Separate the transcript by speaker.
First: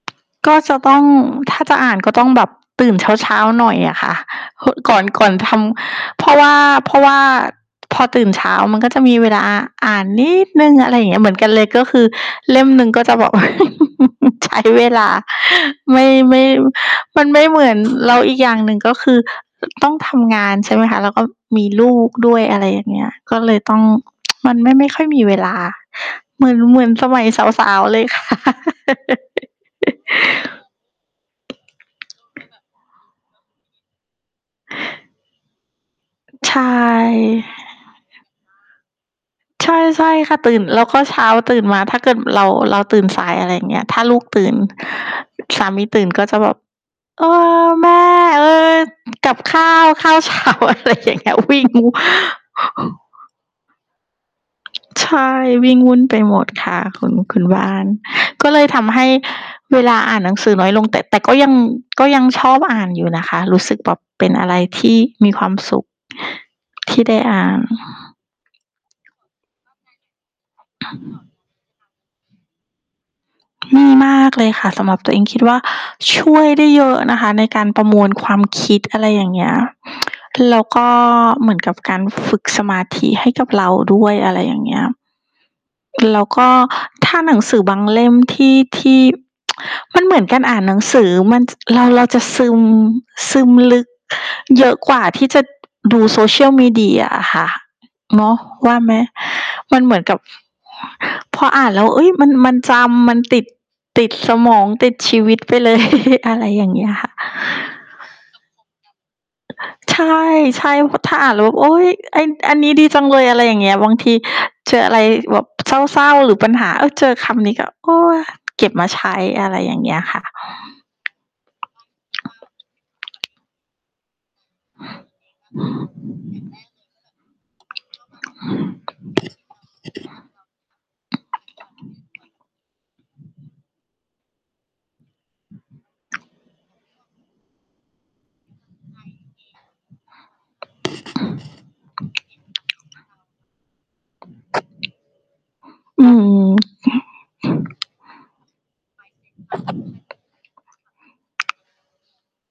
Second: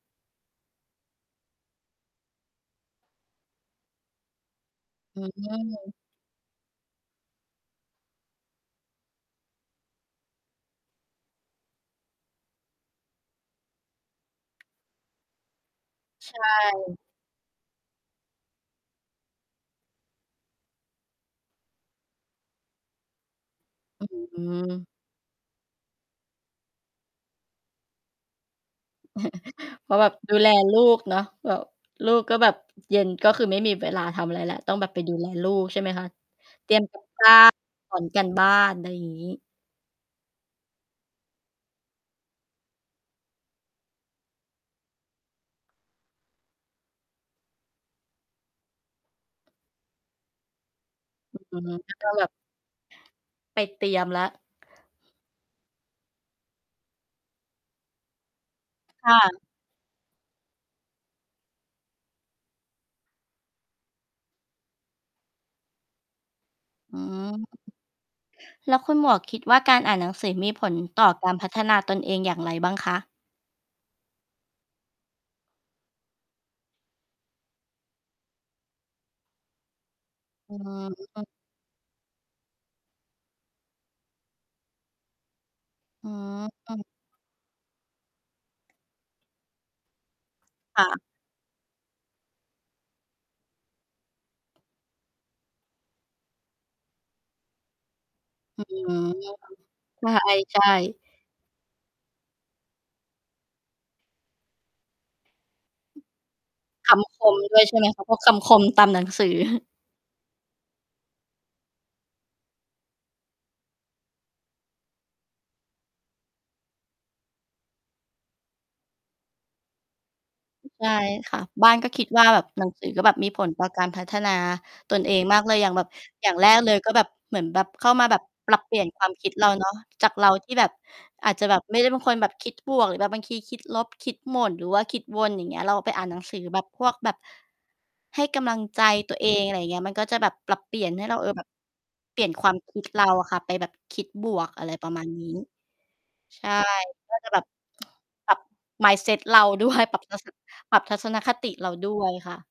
Speaker 1: ก็จะต้อง ถ้าจะอ่านก็ต้องแบบตื่นเช้า ๆ หน่อยอะค่ะ คึ ก่อน
Speaker 2: อื
Speaker 1: ก่อนท
Speaker 2: ม
Speaker 1: ำ เพราะว่า เพราะว่าพอตื่นเช้ามันก็จะมีเวลาอ่านนิดหนึ่ง อะไรเงี้ย เหมือนกันเลย ก็คือเล่มหนึ่งก็จะแบบ ใช้ เวลา ไม่
Speaker 2: ใช
Speaker 1: ไม่
Speaker 2: ่
Speaker 1: มันไม่เหมือน แล้วอีกอย่างหนึ่งก็คือ อ ต้องทำงาน ใช่ไหมคะ แล้วก็มีลูกด้วย อะไรอย่างเงี้ย ก็เลยต้อง
Speaker 2: อื
Speaker 1: มันไม่ ไม
Speaker 2: ม
Speaker 1: ่ค่อยมีเวลาเหมือน เหมือนสมัยสาว ๆ เลย ค่ะ
Speaker 2: เพราะแบบดูแลลูกเนาะ แบบ ลูกก็แบบ เย็นก็คือไม่มีเวลาทำอะไรแล้ว ต้องแบบไปดูแลลูก ใช่ไหมคะ
Speaker 1: ใช่
Speaker 2: เตรียม การ บ้าน สอนการบ้าน อะไรงี้
Speaker 1: ใช่ ๆ ค่ะ ตื่น แล้วก็เช้าตื่นมาถ้าเกิดเรา เราตื่นสาย อะไรอย่างเงี้ย ถ้าลูกตื่น สามีตื่นก็จะแบบ "เออ แม่ เออ กับข้าว ข้าว เช้า" อะไรอย่างเงี้
Speaker 2: อ
Speaker 1: ย
Speaker 2: ื
Speaker 1: วิ
Speaker 2: อ
Speaker 1: ่ง
Speaker 2: ฮึ แล้วก็แบบ ไปเตรียมแล้ว
Speaker 1: ใช่ วิ่งวุ่นไปหมดค่ะคุณ คุณบ้าน ก็เลยทำให้
Speaker 2: ค่ะ
Speaker 1: เวลาอ่านหนังสือน้อยลง แต่ แต่ก็ยัง ก็ยังชอบอ่านอยู่นะคะ รู้สึกแบบเป็นอะไรที่มีความสุข ท
Speaker 2: อื
Speaker 1: ี่ได้
Speaker 2: ม
Speaker 1: อ่าน
Speaker 2: แล้วคุณหมวกคิดว่า การอ่านหนังสือมีผลต่อการพัฒนาตนเองอย่างไรบ้างคะ?
Speaker 1: มีมากเลยค่ะสำหรับตัวเอง คิดว่าช่วยได้เยอะนะคะในการประมวลความคิด อะไรอย่างเงี้ย
Speaker 2: อ
Speaker 1: แ
Speaker 2: ื
Speaker 1: ล้
Speaker 2: อ
Speaker 1: ว
Speaker 2: ฮ
Speaker 1: ก็
Speaker 2: ึ
Speaker 1: เหมือนกับการฝึกสมาธิให้กับเราด้วย อะไรอย่างเงี้ย
Speaker 2: อื
Speaker 1: แล้ว
Speaker 2: ม
Speaker 1: ก็
Speaker 2: อือ
Speaker 1: ถ้าหนังสือบางเล่มที่ ที่ มันเหมือนการอ่านหนั
Speaker 2: ค
Speaker 1: ง
Speaker 2: ่
Speaker 1: ส
Speaker 2: ะ
Speaker 1: ือมัน ส ร เราจะซึม ซึมลึกเยอะกว่าที่จะดู Social Media อะค่ะ เนาะ
Speaker 2: อื้อ
Speaker 1: ว่าไห
Speaker 2: ฮ
Speaker 1: ม?
Speaker 2: ือ
Speaker 1: มันเหมือนกับ
Speaker 2: ใช่ ๆ
Speaker 1: พออ่านแล้ว เฮ่ย มัน มันจำ มันติด ติดสมอง ติดชีวิตไปเลย อะไรอย่างเงี้
Speaker 2: ค
Speaker 1: ยค่ะ
Speaker 2: ำคมด้วยใช่ไหมคะ? พวกคำคมตามหนังสือ
Speaker 1: ใช่ ๆ ว ถ้าอ่านแล้ว โอ๊ย ไอ้ อันนี้ดีจังเลย อะไรอย่างเงี้ย บางทีเจออะไรแบบเศร้า ๆ หรือปัญหา เฮ่ย เจอคำนี้ก็ โอ๊ย เก็บมาใช้ อะไรอย่างเงี้ยค่ะ
Speaker 2: ใช่ค่ะ บ้านก็คิดว่าแบบหนังสือก็แบบมีผลต่อการพัฒนา ตนเองมากเลยอย่างแบบ อย่างแรกเลยก็แบบ เหมือนแบบเข้ามาแบบปรับเปลี่ยนความคิดเรา เนาะ จากเราที่แบบ อาจจะแบบไม่ได้เป็นคนคิดบวก หรือบางทีคิดลบ คิดหม่น หรือว่าคิดวน อย่างเงี้ย เราไปอ่านหนังสือแบบพวกแบบ ให้กำลังใจ ตัวเอง อะไรอย่างเงี้ย มันก็จะแบบปรับเปลี่ยนให้เรา เออ แบบ เปลี่ยนความคิด เราอะค่ะไปแบบคิดบวก อะไรประมาณนี้
Speaker 1: อือ
Speaker 2: ใช่ ก็จะแบบ ปรับ mindset เราด้วย ปรับทัศสะ ปรับทัศนคติเรา ด้วยค่ะ